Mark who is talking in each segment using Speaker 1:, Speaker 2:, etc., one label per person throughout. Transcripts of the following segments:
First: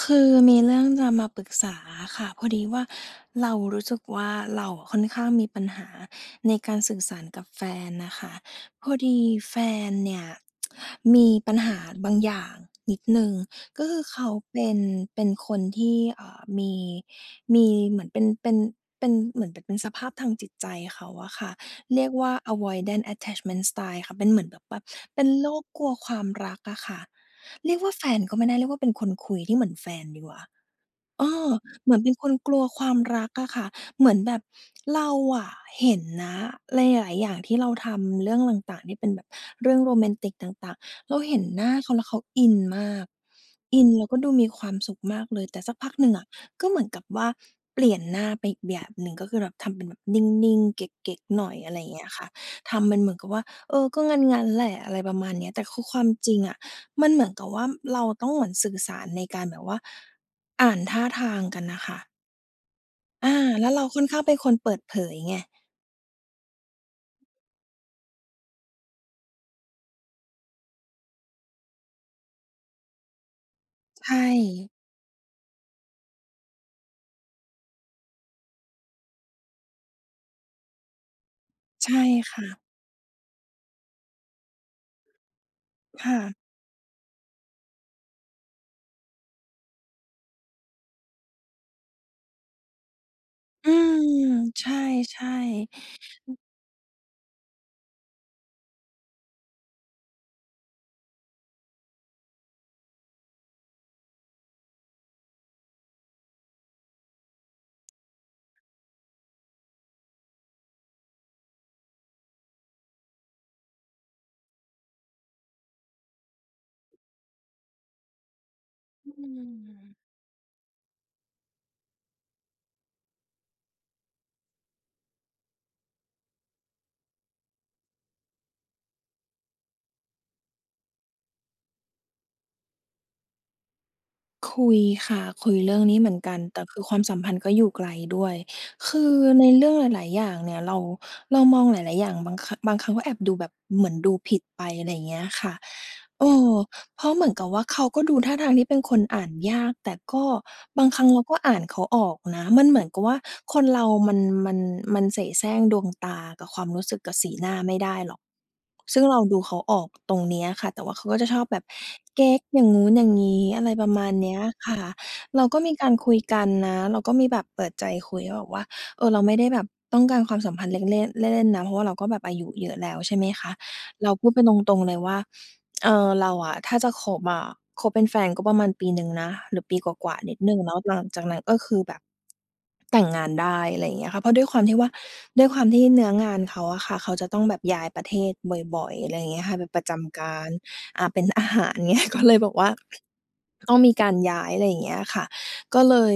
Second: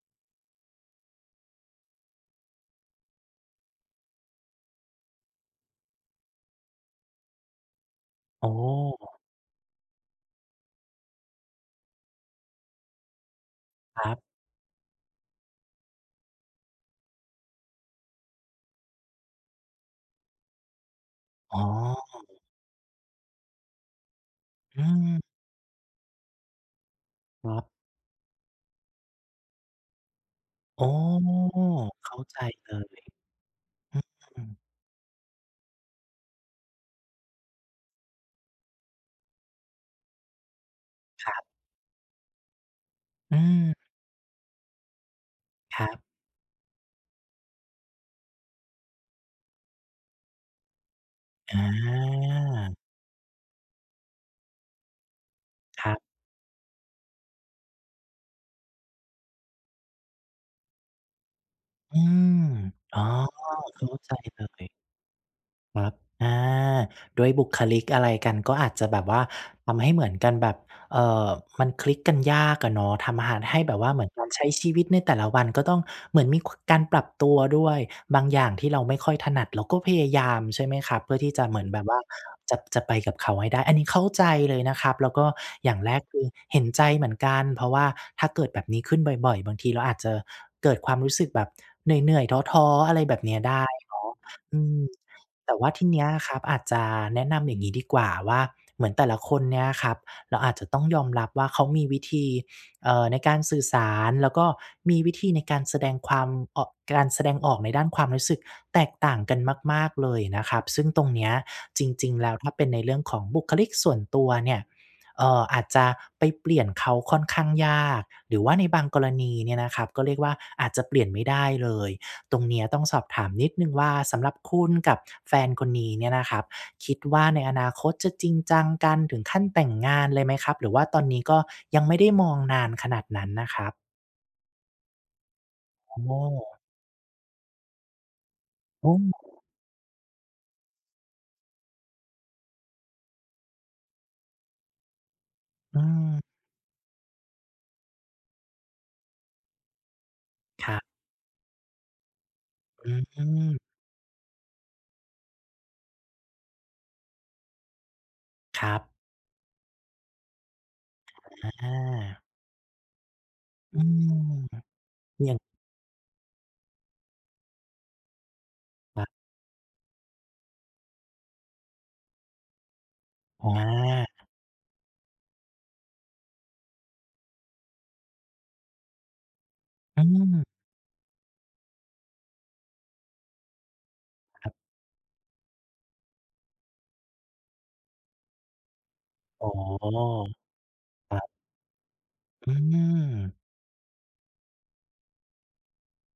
Speaker 1: คือมีเรื่องจะมาปรึกษาอะค่ะ พอดีว่าเรารู้สึกว่า เราอะค่อนข้างมีปัญหาในการสื่อสารกับแฟนนะคะ
Speaker 2: อ๋
Speaker 1: พอด
Speaker 2: อ
Speaker 1: ีแฟนเนี่ย มีปัญหาบางอย่างนิดหนึ่ง ก็คื
Speaker 2: ค
Speaker 1: อ
Speaker 2: รับ
Speaker 1: เขาเป็น เป็นคนที่ อ่า มี มีเหมือนเป็น เป็น เป็น เหมือนแบบเป็นสภาพทางจิตใจเขาอะค่ะ
Speaker 2: อ๋
Speaker 1: เรียกว่า
Speaker 2: อ
Speaker 1: avoidant attachment style ค่ะ เป็นเหมือนแบบว
Speaker 2: อ
Speaker 1: ่
Speaker 2: ื
Speaker 1: า เป
Speaker 2: ม
Speaker 1: ็นโรคกลัวความรักอะค่ะ
Speaker 2: ครับ
Speaker 1: เรียกว่าแฟนก็ไม่ได้ เรียกว่าเป็นคนคุยที่เหมือนแฟนดีกว่า
Speaker 2: อ๋อ
Speaker 1: เออ เหมือนเ
Speaker 2: เ
Speaker 1: ป
Speaker 2: ข
Speaker 1: ็น
Speaker 2: ้า
Speaker 1: คน
Speaker 2: ใจ
Speaker 1: กลัว
Speaker 2: เล
Speaker 1: ความ
Speaker 2: ย
Speaker 1: รักอะค่ะ
Speaker 2: อื
Speaker 1: เหมือนแบบ
Speaker 2: ม
Speaker 1: เราอะเห็นนะหลาย ๆ อย่างที่เราทำ เรื่องต่าง ๆ ที่เป็นแบบเรื่องโรแมนติกต่าง ๆ เรา
Speaker 2: ค
Speaker 1: เ
Speaker 2: ร
Speaker 1: ห
Speaker 2: ั
Speaker 1: ็น
Speaker 2: บ
Speaker 1: หน้าเขาแล้วเขาอินมาก
Speaker 2: อืม
Speaker 1: อินแล้วก็ดูมีความสุขมากเลย แต่สัก
Speaker 2: คร
Speaker 1: พ
Speaker 2: ั
Speaker 1: ัก
Speaker 2: บ
Speaker 1: หนึ่งอะ ก็เหมือนกับว่าเปลี่ยนหน้าไปอีกแบบหนึ่ง ก็คือแบบทำเป็นแบบนิ่ง ๆ เก๊ก ๆ หน่อ
Speaker 2: อ
Speaker 1: ย อะไรอย่างเงี้ยค่ะ ท
Speaker 2: า
Speaker 1: ำเป็นเหมือนกับว่า เออ ก็งั้น ๆ แหละ อะไรประมาณเนี้ย แต่คือ
Speaker 2: คร
Speaker 1: ค
Speaker 2: ั
Speaker 1: ว
Speaker 2: บ
Speaker 1: ามจริงอะ มันเหมือนกับว่าเราต้องเหมือนสื่อสารในการแบบว่าอ่านท่าทางกันน่ะค
Speaker 2: อ
Speaker 1: ่
Speaker 2: ื
Speaker 1: ะ
Speaker 2: ม อ๋อ
Speaker 1: อ่า แล้ว
Speaker 2: เ
Speaker 1: เ
Speaker 2: ข
Speaker 1: ร
Speaker 2: ้
Speaker 1: า
Speaker 2: า
Speaker 1: ค่อน
Speaker 2: ใจ
Speaker 1: ข้างเป็น
Speaker 2: เล
Speaker 1: คน
Speaker 2: ย
Speaker 1: เปิดเผยไง
Speaker 2: ครับ อา ด้วยบุคลิกอะไรกัน ก็อาจจะแบบว่าทำให้เหมือนกันแบบ เอ่อ มันคลิกกันยากอะเนาะ ทำหะ ให้แบบว่าเหมื
Speaker 1: ใช
Speaker 2: อนการใช้ช
Speaker 1: ่
Speaker 2: ีวิตในแต่ละวันก็ต้อง เหมือนมี กว การปรับตัวด้วย บางอย่างที่เราไม่ค่อยถนัด เราก็พยายาม ใช่ไหมครับ เพื่อที่จะเหมือนแบบ
Speaker 1: ใช
Speaker 2: ว่า
Speaker 1: ่ค่
Speaker 2: จะ
Speaker 1: ะ
Speaker 2: จะไปกับเขาให้ได้ อันนี้เข้าใจเลยนะครับ แล้วก็อย่างแรก
Speaker 1: ค
Speaker 2: ค
Speaker 1: ่
Speaker 2: ือ
Speaker 1: ะ
Speaker 2: เห็นใจเหมือนกัน เพราะว่าถ้าเกิดแบบนี้ขึ้นบ่อย ๆ บางทีเราอาจจะเกิดความรู้สึกแบบเหนื่อย ๆ ท้อ ๆ อะไรแบบเนี้ยได้
Speaker 1: อื
Speaker 2: เน
Speaker 1: ม
Speaker 2: าะ อื
Speaker 1: ใช
Speaker 2: ม
Speaker 1: ่
Speaker 2: แต่ว่าที
Speaker 1: ๆ
Speaker 2: เนี้ยค
Speaker 1: อื
Speaker 2: รั
Speaker 1: ม
Speaker 2: บ อาจจะแนะนำอย่างงี้ดีกว่าว่า เหมือนแต่ละคนเนี่ยครับ เราอาจจะต้องยอมรับว่าเขามีวิธี เอ่อ ในการสื่อสาร แล้วก็มีวิธีในการแสดงความ อ การแสดงออกในด้านความรู้สึกแตกต่างกันมาก ๆ เลยนะครับ ซึ่งตรงเนี้ยจริง ๆ แล้ว ถ้าเป็นในเรื่องของบุคลิกส่วนตัวเนี่ย เอ่อ อาจจะไปเปลี่ยนเขาค่อนข้างยาก หรือว่าในบางกร
Speaker 1: อื
Speaker 2: ณีเนี่ยนะครับ
Speaker 1: ม
Speaker 2: ก็เรียกว่า อาจจะเปลี่ยนไม่ได้เลย ตรงเนี้ยต้องสอบถามนิดหนึ่งว่า สำหรับคุณกับแฟนคนนี้เนี่ยนะครับ คิดว่าในอนาคตจะจริงจังกันถึงขั้นแต่งงานเลยไหมครับ? หรือว่าตอนนี้ก็ยังไม่ได้มองนานขนาดนั้นนะครับ?
Speaker 1: คุยค่ะ คุยเรื่องน
Speaker 2: อ
Speaker 1: ี้เหมื
Speaker 2: ๋
Speaker 1: อนกัน
Speaker 2: อ
Speaker 1: แต่คือความสัมพันธ์ก็อยู่ไกลด้วย
Speaker 2: โอ
Speaker 1: ค
Speaker 2: ้
Speaker 1: ือ
Speaker 2: โฮ
Speaker 1: ในเรื่องหลาย ๆ อย่างเนี่ยเรา เรามองหลาย ๆ อย่าง บาง ค บางครั้ง ก็แอบดูแบบเหมือนดูผิดไป อะไรอย่างเงี้ยค่ะ
Speaker 2: อืม
Speaker 1: เอ่อ เพราะเหมือนกับว่า เอ่อ เขาก็ดูท่าทางที่เป็นคนอ่านยาก แต่ก็
Speaker 2: ครั
Speaker 1: บ
Speaker 2: บ
Speaker 1: างครั้งเราก็อ่านเขาออกนะ มันเหมื
Speaker 2: อ
Speaker 1: อน
Speaker 2: ื
Speaker 1: กั
Speaker 2: อ
Speaker 1: บว่า
Speaker 2: อื
Speaker 1: ค
Speaker 2: ม
Speaker 1: นเรามัน มัน มันเสแสร้งดวงตา กับความรู้สึก กับสีหน้าไม่ได้หรอก
Speaker 2: ครับ
Speaker 1: ซึ่งเราดูเขาออกตรงนี้อะค่ะ แต่ว่าเขาก็จะชอ
Speaker 2: อ
Speaker 1: บ
Speaker 2: ะ
Speaker 1: แบ
Speaker 2: อ
Speaker 1: บ
Speaker 2: า
Speaker 1: เก๊กอย่างนู้นอย่างงี้ อะไร
Speaker 2: อื
Speaker 1: ประมา
Speaker 2: ม
Speaker 1: ณเนี้ยค่ะ
Speaker 2: อย่าง
Speaker 1: เราก็มีการคุยกันนะ เราก็มีแบบเปิดใจคุย ก็แบบว่า เ
Speaker 2: อ
Speaker 1: อ
Speaker 2: ะ
Speaker 1: อ เราไม่ได้แบบต้องการความสัมพันธ์เล็ก เล่น เล่น ๆ นะ เพราะว่าเราก็แบบอายุเยอะแล้ว ใช่ไหมค
Speaker 2: อ
Speaker 1: ะ เราพ
Speaker 2: า
Speaker 1: ูดกันตรง ๆ เลยว่า เอ่อ เราอะ ถ้าจะคบอะ คบเป็นแฟนก็ประมาณปีหนึ่งนะ หรือปีก
Speaker 2: อื
Speaker 1: ว่า ๆ นิด
Speaker 2: ม
Speaker 1: หนึ่งเนาะ แล้วหลังจากนั้นก็คือ แบบแต่งงานได้ อะไรอย่างเงี้ยค่ะ เพราะด้
Speaker 2: ค
Speaker 1: ว
Speaker 2: ร
Speaker 1: ย
Speaker 2: ับ
Speaker 1: ความที่ว่า ด้วยความที่เนื้องานเขาอะค่ะ เขาจะต้องแบบย้ายประเทศบ่อย ๆ อะไรอย่างเงี้
Speaker 2: อ๋
Speaker 1: ย
Speaker 2: อ
Speaker 1: ค่ะ เป็นประจำการ อ่า
Speaker 2: คร
Speaker 1: เ
Speaker 2: ั
Speaker 1: ป็น
Speaker 2: บ
Speaker 1: อาหาร เงี้ย ก็เลยแ
Speaker 2: อื
Speaker 1: บบว่า
Speaker 2: ม
Speaker 1: ต้องมีการย้าย อะไรอย่างเงี้ยค่ะ ก็เลย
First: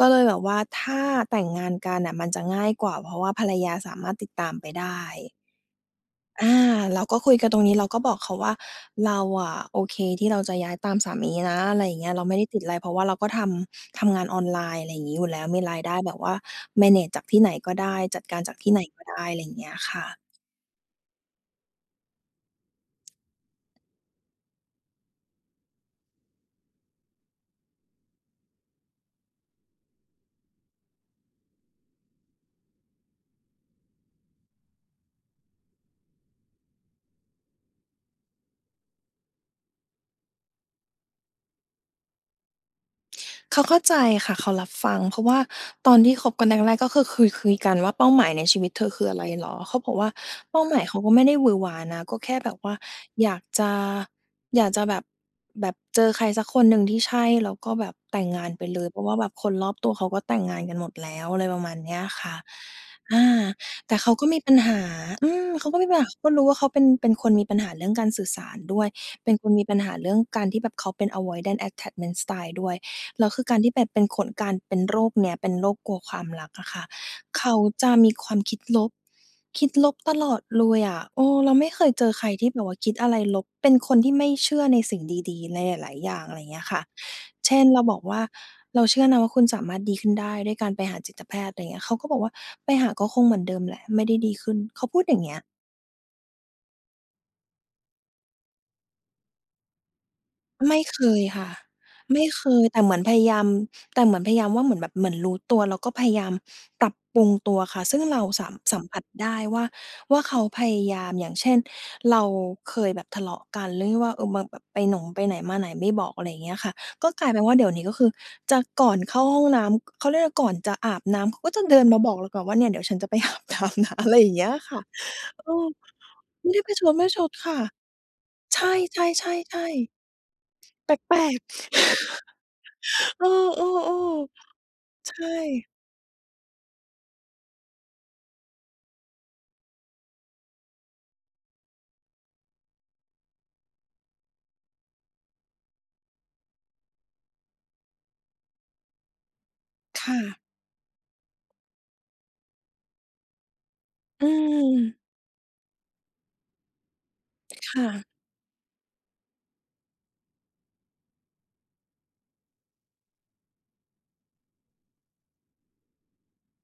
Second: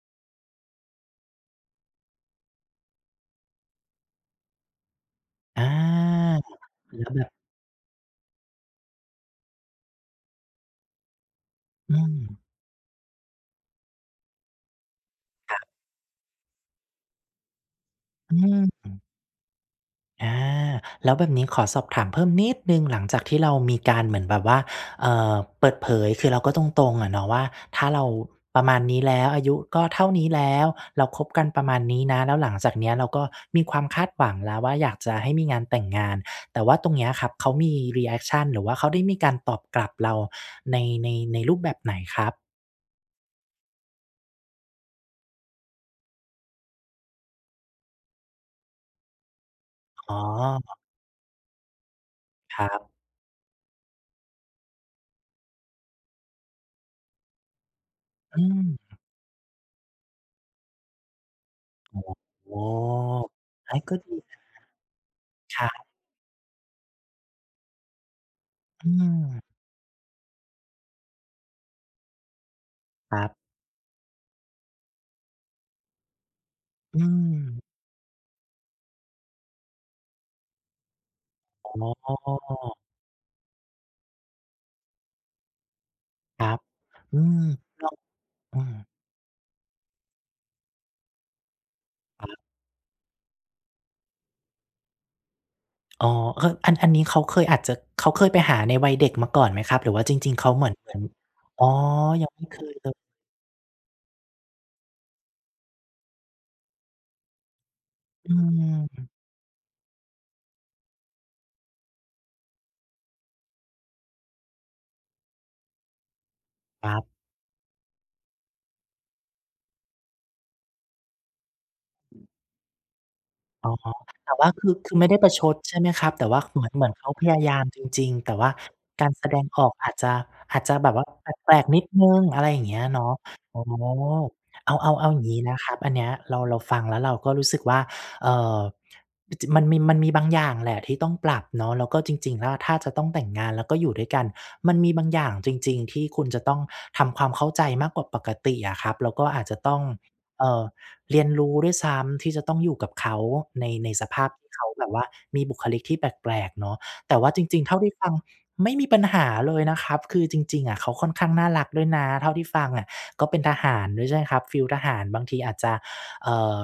Speaker 1: ก็เลยแบบว่า ถ้าแต่งงานกันน่ะมันจะง่ายกว่า เพราะว่าภรรยาสามารถติดตามไปได้
Speaker 2: อา
Speaker 1: อา
Speaker 2: เ
Speaker 1: เร
Speaker 2: หร
Speaker 1: า
Speaker 2: อครับ แล้ว
Speaker 1: ก็
Speaker 2: แบ
Speaker 1: ค
Speaker 2: บ
Speaker 1: ุยกันตรงนี้ เราก็บอกเขาว่า เราอะโอเคที่เราจะย้ายตามสามีนะ อะไร
Speaker 2: อ
Speaker 1: อย
Speaker 2: ื
Speaker 1: ่างเงี้ย เราไม
Speaker 2: ม
Speaker 1: ่ได้ติดอะไร เพราะว่าเราก็ทำ ทำงานออนไลน์ อะไรอย่างงี้อยู่แล้ว
Speaker 2: ค
Speaker 1: ม
Speaker 2: ร
Speaker 1: ี
Speaker 2: ับ
Speaker 1: รายได้แบบว่า แมเนจ จากที่ไหนก็ได้ จัด
Speaker 2: อ
Speaker 1: การจากท
Speaker 2: ื
Speaker 1: ี่ไหน
Speaker 2: ม
Speaker 1: ก็ได้ อะไรอย่างเงี้ยค่ะ
Speaker 2: อา แล้วแบบนี้ขอสอบถามเพิ่มนิดหนึ่ง หลังจากที่เรามีการเหมือนแบบว่า เอ่อ เปิดเผย คือเราก็ตรง ๆ อะเนาะว่า ถ้าเราประมาณนี้แล้ว อายุก็เท่านี้แล้ว เราคบกันประมาณนี้นะ แล้วหลังจากเนี้ยเราก็มีความคาดหวังแล้วว่า อยากจะให้มีงานแต่งงาน แต่ว่าตรงเนี้ยครับเขามี รีแอกชัน หรือว่าเขาได้มีการตอบกลับเราใน ใน ในรูปแบบไหนครับ?
Speaker 1: เขาเข้าใจค่ะ เขารับฟัง เพราะว่าตอนที่คบกันแรก ๆ ก็คือเคยคุยกันว่าเป้าหมายในชีวิตเธอ คืออะไรเหรอ? เขาบอกว่
Speaker 2: อ
Speaker 1: า
Speaker 2: ๋
Speaker 1: เป้าหม
Speaker 2: อ
Speaker 1: ายเขาก็ไม่ได้หวือหวานะ ก็แค่แบ
Speaker 2: ค
Speaker 1: บ
Speaker 2: ร
Speaker 1: ว่า
Speaker 2: ับ
Speaker 1: อยากจะ อยากจะแบบ แบบเจอใครสักคนหนึ่งที่ใช่ แล้วก็แบบแต่ง
Speaker 2: อ
Speaker 1: งานไปเ
Speaker 2: ืม
Speaker 1: ลย เพราะว่าแบบคนรอบตัวเขาก็แต่งงานกันหมดแล้ว อะไรประมาณเน
Speaker 2: อ
Speaker 1: ี้ยค่ะ
Speaker 2: ๋อ
Speaker 1: อา
Speaker 2: เอ๊ย ก
Speaker 1: แต
Speaker 2: ็
Speaker 1: ่เ
Speaker 2: ด
Speaker 1: ข
Speaker 2: ี
Speaker 1: าก็
Speaker 2: น
Speaker 1: ม
Speaker 2: ะ
Speaker 1: ีปัญหา อืม
Speaker 2: ใช
Speaker 1: เขาก็
Speaker 2: ่
Speaker 1: มีปัญหา เขาก็รู้ว่าเขาเป็น เป็นคนมีปัญหาเรื่องการสื่อสารด้ว
Speaker 2: อื
Speaker 1: ย เป็น
Speaker 2: ม
Speaker 1: คนมีปัญหาเรื่องการที่แบบเขาเป็น avoidant attachment style ด้วย
Speaker 2: คร
Speaker 1: แล
Speaker 2: ั
Speaker 1: ้
Speaker 2: บ
Speaker 1: วคือการที่เป็น เป็นคน การเป็นโรคเนี้ยเป็นโรคกลัวความรักอะค่ะ
Speaker 2: อื
Speaker 1: เขา
Speaker 2: ม
Speaker 1: จะมีความคิดลบ คิดลบตลอดเลยอะ เออ เราไม
Speaker 2: อ
Speaker 1: ่เค
Speaker 2: ๋
Speaker 1: ยเจอใครที่แบบว่
Speaker 2: อ
Speaker 1: าคิดอะไรลบ เป็นคนที่ไม่เชื่อในสิ่งดี ๆ ในหลาย ๆ อย่าง อะไ
Speaker 2: ค
Speaker 1: รอย
Speaker 2: ร
Speaker 1: ่า
Speaker 2: ั
Speaker 1: งเง
Speaker 2: บ
Speaker 1: ี้ยค่ะ
Speaker 2: อืม
Speaker 1: เช่น เราบอกว่า
Speaker 2: แล้ว อื
Speaker 1: เรา
Speaker 2: ม
Speaker 1: เชื่อนะว่าคุณสามารถดีขึ้นได้ด้วยการไปหาจิตแพทย์ อะไรอย่างเงี้ย เขาก็บอก
Speaker 2: ค
Speaker 1: ว่
Speaker 2: ร
Speaker 1: า
Speaker 2: ับ
Speaker 1: "ไปหาก็คงเหมือนเดิมแหละไม่ได้ดีขึ้น" เขาพูดอย่างเงี้ย
Speaker 2: อ๋อ เออ อัน อันนี้เขาเคยอาจจะ เขาเคยไปหาในวัยเด็กมาก่อนไหมครับ? หรือว่าจริง ๆ เขาเหมื
Speaker 1: ไ
Speaker 2: อ
Speaker 1: ม
Speaker 2: น
Speaker 1: ่
Speaker 2: เหมือ
Speaker 1: เค
Speaker 2: น
Speaker 1: ยค่ะ
Speaker 2: อ๋อ
Speaker 1: ไม
Speaker 2: ย
Speaker 1: ่
Speaker 2: ังไม
Speaker 1: เค
Speaker 2: ่เค
Speaker 1: ย
Speaker 2: ย
Speaker 1: แต่
Speaker 2: เล
Speaker 1: เหม
Speaker 2: ย
Speaker 1: ือนพยายาม แต่เหมือนพยายามว่า เหมือนแบบ เหมือนรู้ตัว แล้วก็พยายาม ปรับปรุงตัวค่ะ ซึ่งเรา
Speaker 2: อื
Speaker 1: สัม สัมผัส
Speaker 2: ม
Speaker 1: ได้ว่า ว่า เขาพยายาม อย่างเช่น เราเคยแบบทะเลาะกันเรื่องที่ว่า เอ่อ แบบไปหนม ไปไหนมาไหนไม่บอก อะไรอย่างเงี้ยค่ะ
Speaker 2: ครั
Speaker 1: ก
Speaker 2: บ
Speaker 1: ็กลายเป็นว่า เดี๋ยวนี้ก็คือจะก่อนเข้าห้องน้ำ เขาเรียกว่าอะไร ก่อนจะอาบน้ำเขาก็จะเดินมาบอกเราก่อนว่า เนี่ยเดี๋ยวฉันจะไป อาบน้
Speaker 2: อ๋อ
Speaker 1: ำนะ อะไรอ
Speaker 2: แ
Speaker 1: ย่
Speaker 2: ต่
Speaker 1: างเง
Speaker 2: ว
Speaker 1: ี
Speaker 2: ่
Speaker 1: ้
Speaker 2: า
Speaker 1: ย
Speaker 2: คื
Speaker 1: ค
Speaker 2: อ
Speaker 1: ่ะ
Speaker 2: คือไม่ได้ประช
Speaker 1: เอ
Speaker 2: ด
Speaker 1: อ
Speaker 2: ใช่ไหมครับ? แต่ว่า
Speaker 1: ไม
Speaker 2: ค
Speaker 1: ่
Speaker 2: ื
Speaker 1: ไ
Speaker 2: อ
Speaker 1: ด
Speaker 2: เ
Speaker 1: ้
Speaker 2: หมื
Speaker 1: ป
Speaker 2: อ
Speaker 1: ร
Speaker 2: น
Speaker 1: ะ
Speaker 2: เห
Speaker 1: ช
Speaker 2: มือน
Speaker 1: ด
Speaker 2: เ
Speaker 1: ไม
Speaker 2: ข
Speaker 1: ่
Speaker 2: า
Speaker 1: ช
Speaker 2: พ
Speaker 1: ด
Speaker 2: ยา
Speaker 1: ค
Speaker 2: ย
Speaker 1: ่
Speaker 2: า
Speaker 1: ะ
Speaker 2: มจริง ๆ แต่ว่า
Speaker 1: ใช
Speaker 2: การแสดงอ
Speaker 1: ่
Speaker 2: อก
Speaker 1: ๆ
Speaker 2: อ
Speaker 1: ๆ ๆ
Speaker 2: าจจะ อาจจะแบ
Speaker 1: แ
Speaker 2: บว่า
Speaker 1: ปลก
Speaker 2: แปลก
Speaker 1: ๆ
Speaker 2: ๆ นิดหนึ่ง อะไรอย่างเงี้ยเนาะ
Speaker 1: เอ
Speaker 2: อ๋อ
Speaker 1: อ ๆ
Speaker 2: เอา เอา เอา
Speaker 1: ๆ ใช
Speaker 2: อย่างงี้นะค
Speaker 1: ่
Speaker 2: รับ อันเนี้ยเรา เราฟังแล้วเราก็รู้สึกว่า เอ่อ มัน จ มันมี มันมีบางอย่างแหละที่ต้องปรับเนาะ แล้วก็จริง ๆ แล้ว ถ้าจะต้องแต่งงานแล้วก็อยู่ด้วยกัน มันมีบางอย่างจริง ๆ ที่คุณจะต้องทำความเข้าใจมากกว่าปกติอะครับ แล้วก็อาจจะต้อง
Speaker 1: ค่ะ
Speaker 2: เอ่อ เรียนรู้ด้วยซ้ำที่จะต้องอยู่กับเขาใน ในสภ
Speaker 1: อ
Speaker 2: า
Speaker 1: ื
Speaker 2: พที่เขาแบบว
Speaker 1: ม
Speaker 2: ่ามีบุคลิกที่แปลก ๆ เนาะ แต่ว่าจริง ๆ เ
Speaker 1: ค
Speaker 2: ท่า
Speaker 1: ่
Speaker 2: ที่ฟ
Speaker 1: ะ
Speaker 2: ังไม่มีปัญหาเลยนะครับ คือจริง ๆ อะเขาค่อนข้างน่ารักด้วยนะเท่าที่ฟังอะ ก็เป็นทหารด้วยใช่ไหมครับ ฟีลทหารบางทีอาจจะ เอ่อ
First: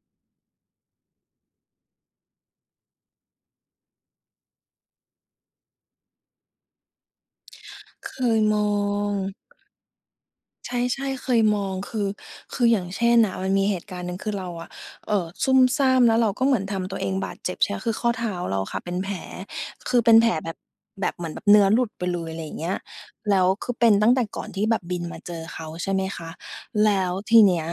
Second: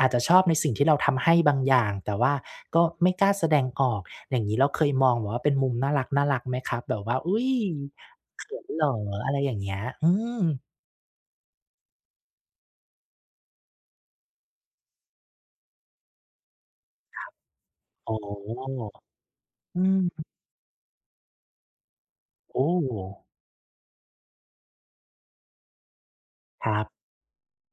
Speaker 2: อาจจะชอบในสิ่งที่เราทำให้บางอย่าง แต่ว่าก็ไม่กล้าแสดงออกอย่างงี้ เราเคยมองแบบว่าเป็นมุมน่ารัก ๆ ไหมครับแบบว่า อุ๊ย!
Speaker 1: เคย
Speaker 2: เข
Speaker 1: ม
Speaker 2: ิ
Speaker 1: อ
Speaker 2: นเหรอ? อะ
Speaker 1: ง
Speaker 2: ไรอย่างเงี้ย อืม
Speaker 1: ใช่ ๆ เคยมอง คือ คืออย่างเช่นน่ะ มันมีเหตุการณ์หนึ่ง คือเราอะ เอ่อ ซุ่มซ่าม แล้วเราก็เหมือนทำตัวเอง
Speaker 2: ครั
Speaker 1: บ
Speaker 2: บ
Speaker 1: าดเจ็บใช่อะ คือข้
Speaker 2: อ
Speaker 1: อ
Speaker 2: ๋อ
Speaker 1: เท้าเราค่ะเป็นแผล
Speaker 2: อื
Speaker 1: คื
Speaker 2: ม
Speaker 1: อเป็นแผลแบบ แบบเหมือนแบบเนื้อหลุดไปเลย อะไรอย่
Speaker 2: โ
Speaker 1: า
Speaker 2: อ
Speaker 1: งเง
Speaker 2: ้!
Speaker 1: ี้ย แล้วคือเป็นตั้งแต่ก่อนที่แบบบินมาเจอเขาใช่ไหมคะ
Speaker 2: ครับ
Speaker 1: แล้วทีเนี้ย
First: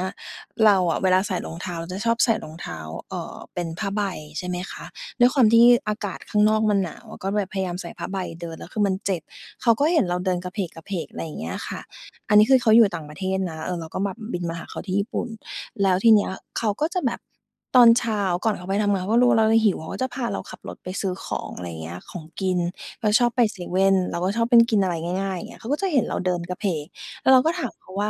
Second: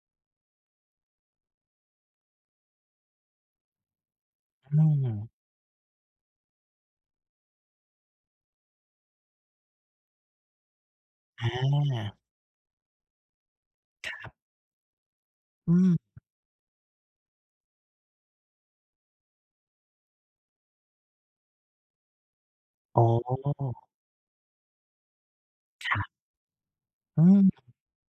Speaker 1: เราอะเวลาใส่รองเท้าจะชอบใส่รองเท้า เอ่อ เป็นผ้าใบใช่ไหม
Speaker 2: อื
Speaker 1: คะ ด้ว
Speaker 2: ม
Speaker 1: ยความที่อากาศข้างนอกมันหนาว ก็แบบพยายามใส่ผ้าใบเดิน แล้วคือมันเจ็บ เขาก็เห็นเราเดินกะเผลก ๆ อะไรอย่างเง
Speaker 2: อ
Speaker 1: ี้ยค่ะ
Speaker 2: า
Speaker 1: อันนี้คือเขาอยู่ต่างประเทศนะ เอ่อ เราก็แบ
Speaker 2: ค
Speaker 1: บ
Speaker 2: รับ
Speaker 1: บินมาหาเขาที่ญี่ปุ่น
Speaker 2: อื
Speaker 1: แล้ว
Speaker 2: ม
Speaker 1: ทีเนี้ย เขาก็จะแบบ ตอนเช้าก่อนเขาไปทำงาน เขาก็รู้ว่า เรา เราหิว เขาก็จะพาเราขับรถไปซื้อของ อะไรอย่างเงี้ย ของกิน
Speaker 2: อ๋
Speaker 1: ก
Speaker 2: อ
Speaker 1: ็ชอบไปเซเว่น เราก็ชอบเป็นกินอะไรง่าย ๆ อย่างเงี้ย เขาก็จะ
Speaker 2: ค
Speaker 1: เห
Speaker 2: ร
Speaker 1: ็น
Speaker 2: ับ
Speaker 1: เราเดินกะเผลก
Speaker 2: อื
Speaker 1: แล้วเราก
Speaker 2: ม
Speaker 1: ็ถามเขาว่า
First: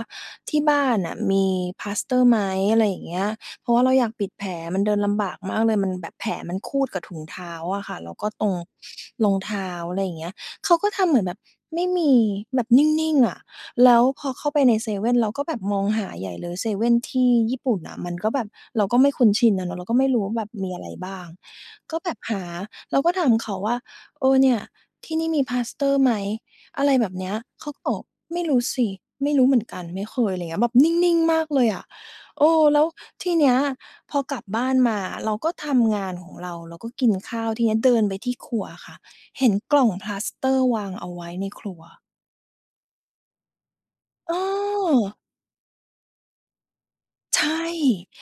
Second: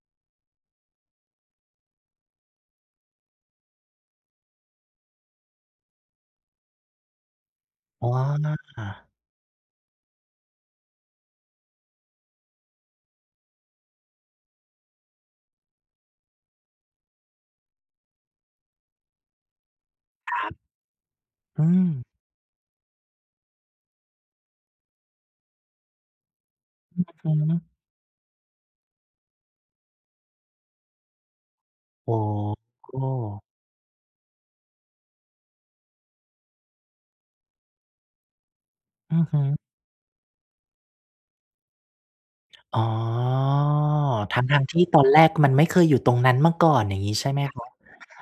Speaker 1: ที่บ้านน่ะมีปลาสเตอร์ไหม? อะไรอย่างเงี้ย เพราะว่าเราอยากปิดแผลมันเดินลำบากมากเลย มันแบบแผลมันครูดกับถุงเท้าอะค่ะ
Speaker 2: อ๋
Speaker 1: แล้วก็ตรง
Speaker 2: อ
Speaker 1: รองเท้า อะไรอย่างเงี้ย เขาก็ทำเหมือนแบบไม่มีแบบนิ่ง ๆ อะ แล้วพอเข้าไปในเซเว่น เราก็แบบมองหาใหญ่เลยเซเว่นที่ญี่ปุ่นน่ะ มันก็แบบเราก็ไม่คุ้นชินน่ะเนาะ เราก็ไม่รู้ว
Speaker 2: ค
Speaker 1: ่า
Speaker 2: ร
Speaker 1: แบ
Speaker 2: ั
Speaker 1: บ
Speaker 2: บ
Speaker 1: มีอะไรบ้าง
Speaker 2: อืม
Speaker 1: ก็แบบหาเราก็ถามเขาว่า เอ่อ เนี่ยที่นี่มีปลาสเตอร์ไหม? อะไร
Speaker 2: อื
Speaker 1: แบ
Speaker 2: อ
Speaker 1: บเน
Speaker 2: ฮ
Speaker 1: ี้ย
Speaker 2: ึ
Speaker 1: เขาตอบไม่รู้สิ ไม่รู้เหมือนกัน ไม่เคย อะไรอย่างเงี้ย แบบนิ่ง ๆ มากเลยอะ
Speaker 2: อ๋
Speaker 1: เออ แล้วที
Speaker 2: อ
Speaker 1: เนี้ยพอกลับบ้านมาเราก็ทำงานของเรา เราก็กินข้าวทีเนี้ยเดินไปที่ครัวอะค่ะ
Speaker 2: อือฮ
Speaker 1: เห็น
Speaker 2: ึ
Speaker 1: กล่องปลาสเตอร์ร์วางเอาไว้ในครัว
Speaker 2: อ๋อ ทั้ง ๆ ที่ตอน
Speaker 1: เออ
Speaker 2: แรกมันไม่เคยอยู่ตรงนั้นมาก่อน อย่างงี้ใช่ไห
Speaker 1: ใ
Speaker 2: ม
Speaker 1: ช
Speaker 2: คะ?
Speaker 1: ่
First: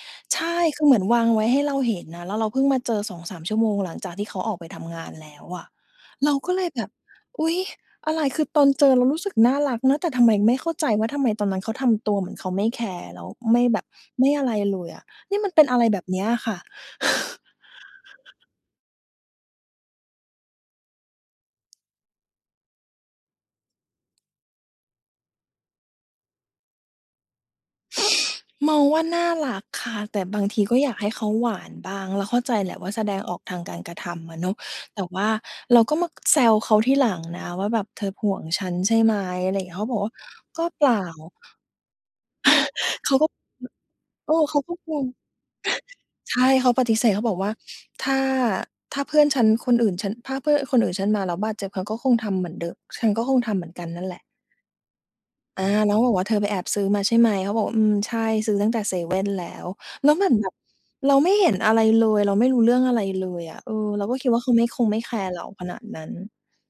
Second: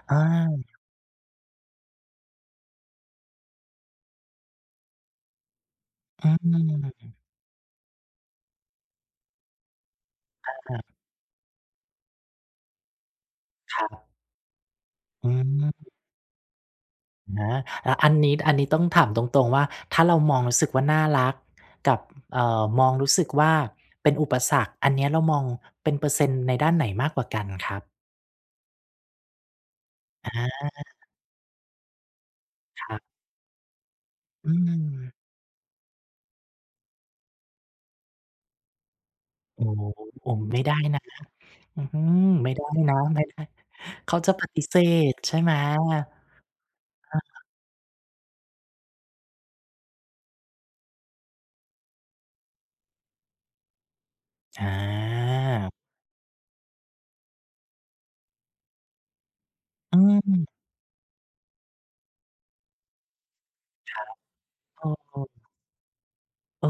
Speaker 2: อา
Speaker 1: ใช่ คือเหมือนวางไว้ให้เราเห็นนะ แล้วเราเพิ่งมาเจอ 2-3 ชั่วโมงหลังจากที่เขาออกไปทำงานแล้วอะ
Speaker 2: อ
Speaker 1: เ
Speaker 2: ื
Speaker 1: ราก็เลยแบบ
Speaker 2: ม
Speaker 1: อุ๊ย อะไร คือตอนเจอเรารู้สึกน่ารักนะ แต่ทำไมไม่เข้า
Speaker 2: อา
Speaker 1: ใจว่า ทำไมตอนนั้นเขาทำตัวเหมือนเขาไม่แคร์ แล้วไม่แบ
Speaker 2: คร
Speaker 1: บ
Speaker 2: ับ
Speaker 1: ไม่อะไรเลยอะ
Speaker 2: อื
Speaker 1: นี่มันเป็นอะไร
Speaker 2: ม
Speaker 1: แบบนี้อะค่ะ
Speaker 2: อะฮะ แล้วอันนี้ อันนี้ต้องถามตรง ๆ ว่า ถ้าเรามองรู้สึกว่าน่ารักกับ เอ่อ มองรู้สึกว่าเป็นอุปสรรค อันเนี้ยเรามองเป็นเปอร์เซ็นต์ในด้านไหนมากกว่ากันอะครับ?
Speaker 1: มองว่าน่ารักค่ะ แต่บาง
Speaker 2: อ
Speaker 1: ทีก็
Speaker 2: า
Speaker 1: อยากให้เขาหวานบ้าง เราเข้าใจแหละว
Speaker 2: ค
Speaker 1: ่า
Speaker 2: รั
Speaker 1: แ
Speaker 2: บ
Speaker 1: สดงออกทางการกระทำอะเ
Speaker 2: อ
Speaker 1: น
Speaker 2: ื
Speaker 1: าะ แต่
Speaker 2: ม
Speaker 1: ว่าเราก็มาแซวเขาทีหลังนะว่าแบบ "เธอห่วงฉันใช่ไหม?" อะไรอ
Speaker 2: โอ
Speaker 1: ย่า
Speaker 2: ้
Speaker 1: งเงี้ย
Speaker 2: โฮ
Speaker 1: เขาก็บอกว่า
Speaker 2: โอ้ ไม
Speaker 1: "ก
Speaker 2: ่
Speaker 1: ็
Speaker 2: ได้
Speaker 1: เปล่
Speaker 2: น
Speaker 1: า"
Speaker 2: ะ อืม ไม่ได้นะ
Speaker 1: เขา
Speaker 2: ไม่
Speaker 1: ก็ อ
Speaker 2: ได้ เขาจ
Speaker 1: เอ
Speaker 2: ะป
Speaker 1: อ เข
Speaker 2: ฏ
Speaker 1: า
Speaker 2: ิ
Speaker 1: ก
Speaker 2: เ
Speaker 1: ็
Speaker 2: ส
Speaker 1: คง
Speaker 2: ธใช่ไหม? อา
Speaker 1: ใช่ เขาปฏิเสธ เขาบอกว่า "ถ้า ถ้าเพื่อนฉันคนอื่น ฉัน ถ้าเพื่อนคนอื่นฉันมาแล้วบาดเจ็บ เขาก็คงทำเหมือนเดิม ฉันก็คงทำเหมือนกันนั่นแหละ" อา
Speaker 2: อา
Speaker 1: เราก็บอกว่า "เธอไปแอบซื้อมาใช่ไหม?" เขาบอกว่า "อืม ใช่ ซื้อตั้งแต่เซเว่นแล้ว"
Speaker 2: อื
Speaker 1: แล้วเหมือนแบ
Speaker 2: ม
Speaker 1: บเราไม่เห็นอะไรเลย เราไม่รู้เรื่องอะไรเลยอะ เออ
Speaker 2: คร
Speaker 1: เร
Speaker 2: ั
Speaker 1: า
Speaker 2: บ
Speaker 1: ก็คิดว่า เขาไม่ ค
Speaker 2: เอ
Speaker 1: งไม่แค
Speaker 2: อ
Speaker 1: ร์เราขนาดนั้น
Speaker 2: เออ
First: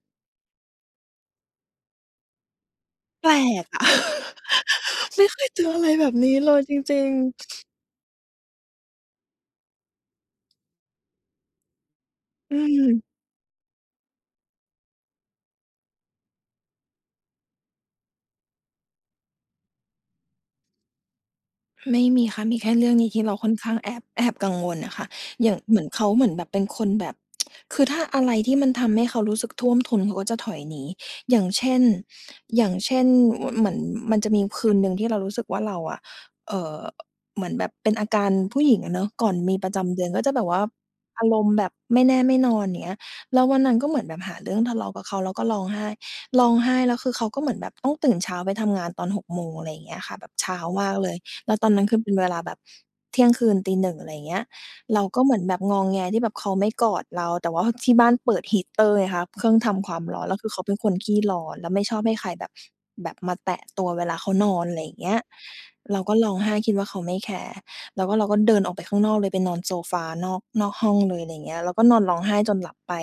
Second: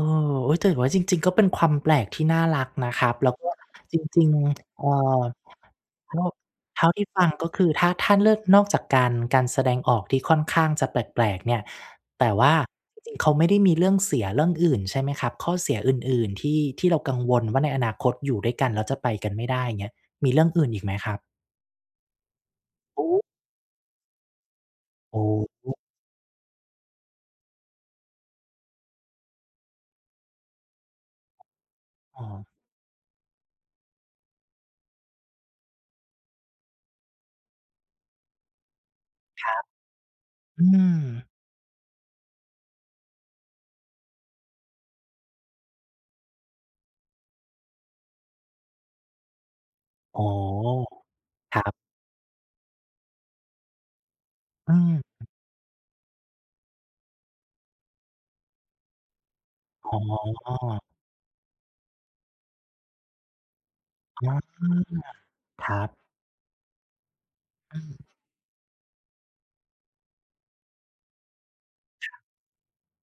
Speaker 2: อุ๊ย แต่ว่าจริง ๆ ก็เป็นความแปลกที่น่ารักนะครับ
Speaker 1: แ
Speaker 2: แ
Speaker 1: ป
Speaker 2: ล้
Speaker 1: ล
Speaker 2: วก็
Speaker 1: กอะ
Speaker 2: จริง ๆ เอ่
Speaker 1: ไ
Speaker 2: อ
Speaker 1: ม่เคยเจออะไรแบ
Speaker 2: เท
Speaker 1: บ
Speaker 2: ่า
Speaker 1: นี้เลยจ
Speaker 2: เท่า
Speaker 1: ร
Speaker 2: ท
Speaker 1: ิ
Speaker 2: ี่
Speaker 1: ง
Speaker 2: ฟั
Speaker 1: ๆ
Speaker 2: ง ก็คือ ถ้า ถ้าเลือก นอกจากการ การแสดงออกที่ค่อนข้างจะแปลก ๆ เนี่ย แต่ว่
Speaker 1: อ
Speaker 2: า
Speaker 1: ื
Speaker 2: จ
Speaker 1: ม
Speaker 2: ริง ๆ เขาไม่ได้มีเรื่องเสียเรื่องอื่นใช่ไหมครับ? ข้อเสียอื่น ๆ ที่ ที่เรากังวลว่า ในอนาคตอยู่ด้วยกันแล้วจะไปกันไม่ได้ อย่างเงี้ย มีเรื่องอื่นอีกไหมครับ?
Speaker 1: ไม่มีค่ะ มีแค่เรื่อง
Speaker 2: โอ
Speaker 1: นี้ที
Speaker 2: ้
Speaker 1: ่เราค่อนข้างแอบ แอบกังวลน่ะค่ะ
Speaker 2: โอ้
Speaker 1: อย่าง
Speaker 2: โ
Speaker 1: เห
Speaker 2: ฮ
Speaker 1: มือนเขา เหมือนแบบ เป็นคนแบบ คือถ้าอะไรที่มันทำให้เขารู้สึกท่วมทุนเขาก็จะถอยหนี อย่างเช่น
Speaker 2: อ้อ
Speaker 1: อย่างเช่น ม เหมือนมันจะมีคืนหนึ่งที่เรารู้สึกว่า เราอะ เอ่อ เหมือนแบบเป็นอาการผู้หญิงอะเนาะ ก่อน
Speaker 2: คร
Speaker 1: มี
Speaker 2: ับ
Speaker 1: ประจำเดือนก็จะแบบว่
Speaker 2: อ
Speaker 1: า
Speaker 2: ือ
Speaker 1: อารมณ์แบบไม่แน่ไม่นอน อย่างเงี้ย แล้ววันนั้นก็เหมือนแบบหาเรื่องทะเลาะกับเขา แล้วก็ร้องไห้ ร้องไห้แล้วคือ เขาก็เหมือนแบบต้องตื่นเช้าไปทำงานตอน 6 โมง อะไรอย่างเงี้ยค่ะ
Speaker 2: อ๋อ
Speaker 1: แบบเช้ามากเลย แล
Speaker 2: ค
Speaker 1: ้ว
Speaker 2: รั
Speaker 1: ตอน
Speaker 2: บ
Speaker 1: นั้นคือเป็นเวลาแบบเที่ยงคืนตี 1 อะไรเงี้ย
Speaker 2: อื
Speaker 1: เราก็
Speaker 2: ม
Speaker 1: เหมือนแบบงอแงที่แบบเขาไม่กอดเรา แต่ว่าที่บ้านเปิด heater ไงคะ เครื่องท
Speaker 2: อ
Speaker 1: ำคว
Speaker 2: ๋
Speaker 1: ามร้อน แล้วคือเขาเป็
Speaker 2: อ
Speaker 1: นคนขี้ร้อน แล้วไม่ชอบให้ใครแบบ แบบมาแตะตัวเวลาเข
Speaker 2: อ
Speaker 1: า
Speaker 2: า
Speaker 1: นอน อะไรเงี้ย
Speaker 2: ครั
Speaker 1: เ
Speaker 2: บ
Speaker 1: ราก็ร้องไห้คิดว่าเขาไม่แคร์
Speaker 2: อื
Speaker 1: แล้ว
Speaker 2: ม
Speaker 1: ก็เราก็เดินออกไปข้างนอกเลย ไปนอนโซฟา นอก นอกห้องเลย อะไรอย่างเงี้ย เราก็นอนร้องไห้จนหลับไป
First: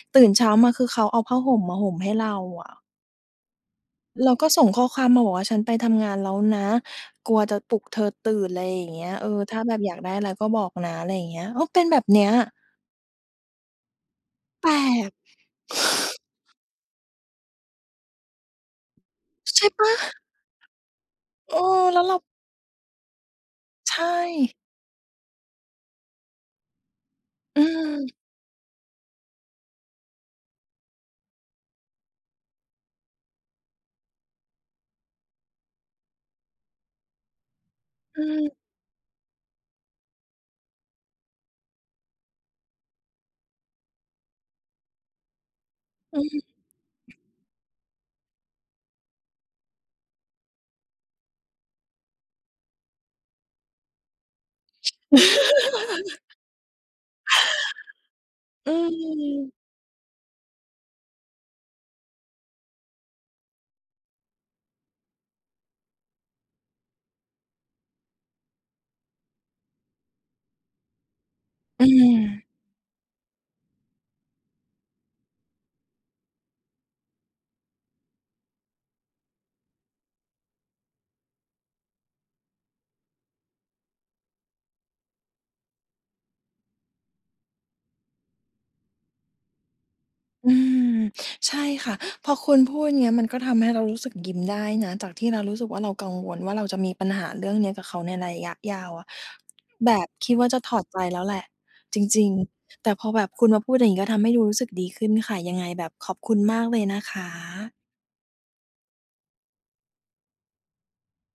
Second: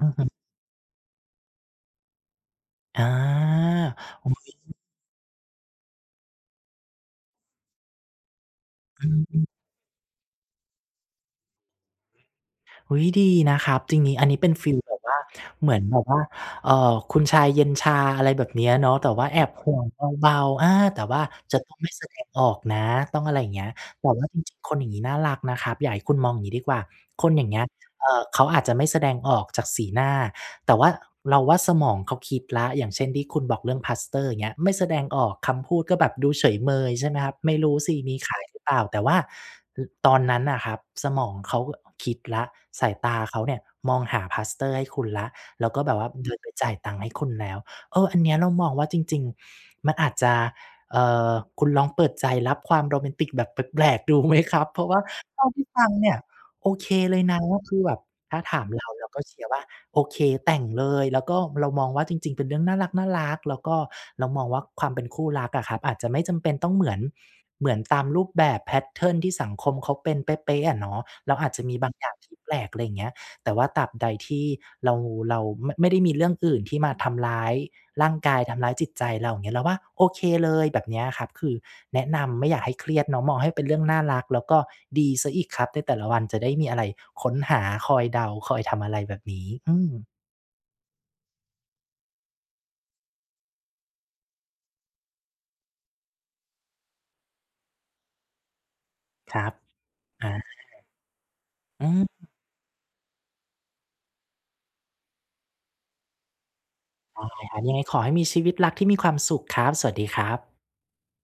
Speaker 2: อือฮ
Speaker 1: ต
Speaker 2: ึ
Speaker 1: ื่นเช้ามาคือ เขาเอาผ้าห่มมาห่มให้เราอะ
Speaker 2: อา
Speaker 1: แล้วก็ส่งข้อความมาบอกว่า ฉันไปทำงานแล้วนะ กลัวจะปลุกเธอตื่น ไรอย่างเง
Speaker 2: อ
Speaker 1: ี้ย เออ
Speaker 2: ือ ๆ
Speaker 1: ถ้าแบบอยากได้อะไรก็บอกนะ อะไรอย่างเงี้ย ก็เป็นแบบเนี้ย
Speaker 2: อุ๊ย ดีนะครับ ทีนี้ อันนี้เป็นฟ
Speaker 1: แป
Speaker 2: ี
Speaker 1: ล
Speaker 2: ลแบบว
Speaker 1: ก!
Speaker 2: ่า เหมือนแบบว่า เอ่อ คุณชายเย็นชา อะไรแบบเนี้ยเนาะ แต่ว่าแอบ
Speaker 1: ใช
Speaker 2: ห
Speaker 1: ่
Speaker 2: ่
Speaker 1: เ
Speaker 2: ว
Speaker 1: ป
Speaker 2: ง
Speaker 1: ล่า?
Speaker 2: เบา ๆ อา แต่ว่า
Speaker 1: เอ
Speaker 2: จ
Speaker 1: อ
Speaker 2: ะต้องไม่
Speaker 1: แล
Speaker 2: แ
Speaker 1: ้
Speaker 2: ส
Speaker 1: วเร
Speaker 2: ด
Speaker 1: า
Speaker 2: งออกนะ ต้องอะไรอย่างเงี้ย
Speaker 1: ใช
Speaker 2: แต่ว่าจร
Speaker 1: ่
Speaker 2: ิง ๆ คนอย่างงี้น่ารักนะครับ อยากให้คุณมองอย่างนี้ดีกว่า คนอย่างเง
Speaker 1: อ
Speaker 2: ี
Speaker 1: ื
Speaker 2: ้ย เอ่
Speaker 1: ม
Speaker 2: อ เขาอาจจะไม่แสดงออกจากสีหน้า แต่ว่า เราว่า สมองเขาคิดแล้ว อย่างเช่น ที่คุณบอกเรื่องพลาสเตอร์ อย่างเงี้ย ไม่แสดงออกคำพูดก็แบบดูเฉยเมย ใช่ไหมครับ? ไม่รู้สิมี
Speaker 1: อื
Speaker 2: ขาย
Speaker 1: ม
Speaker 2: หรือเปล่า แต่ว่า อ ตอนนั้นน่ะครับสมองเขาคิดแล้ว สายตาเขาเนี่ยมองพลาสเตอร์ให้คุณแล้ว แล้วก็แบบว่า
Speaker 1: อื
Speaker 2: เดิน
Speaker 1: ม
Speaker 2: ไปจ่ายตังค์ให้คุณแล้ว เออ อันเนี้ยเรามองว่าจริง ๆ มันอาจจะ เอ่อ คุณลองเปิดใจรับความโรแมนติกแบบแปลก ๆ ดูไหมครับ? เพราะว่าเท่าที่ฟังเนี่ยโอเคเลยนะ คือแบบถ้าถาม
Speaker 1: อื
Speaker 2: เราเราก็เชียร์
Speaker 1: ม
Speaker 2: ว่า โอเคแต่งเลย แล้วก็เรามองว่า จริง ๆ เป็นเรื่องน่ารัก ๆ แล้วก็เรามองว่า ความเป็นคู่รักอะครับ อาจจะไม่จำเป็นต้องเหมือน เหมือนตามรูปแบบ แพตเทิร์น ที่สังคมเขาเป็นเป๊ะ ๆ อะเนาะ แล้วอาจจะมี
Speaker 1: อื
Speaker 2: บางอย่างที่
Speaker 1: ม
Speaker 2: แปลก อะไรอย่างเงี้ย แต่ว่าตราบใดที่เรา เรา ม ไม่ได้มีเรื่องอื่นที่มาทำร้ายร่างกาย ทำร้ายจิตใจเรา อย่างเงี้ย เราว่าโอเคเลย แบบนี้อะครับ คือแนะนำไม่อยากให้เครียดเนาะ มองให้เป็นเรื่องน่ารัก แล้วก็ดีเสียอีกครับ ในแต่ละวันจะได้มีอะไรค้นหา คอยเดา คอยทำอะไรแบบนี้ อืม
Speaker 1: อืม ใช่ค่ะ พอคุณพูดเนี่ย มันก็ทำให้เรารู้สึกยิ้มได้นะ จากที่เรารู้สึกว่า เรากังวลว่าเราจะมีปัญหาเรื่องนี้กับเขาในระยะยาวอะ
Speaker 2: ครับ
Speaker 1: แบบ
Speaker 2: อ
Speaker 1: ค
Speaker 2: า
Speaker 1: ิดว่าจะถอดใจแล้วแหละ
Speaker 2: อื
Speaker 1: จ
Speaker 2: ม
Speaker 1: ริง ๆ แต่พอแบบคุณมาพูดอย่างเงี้ย ก็ทำให้รู้สึกดีขึ้นค่ะ ยังไงแบบขอบคุณมากเลยนะค
Speaker 2: ได้ อันนี้
Speaker 1: ะ
Speaker 2: ยังไงขอให้มีชีวิตรักที่มีความสุขครับ สวัสดีครับ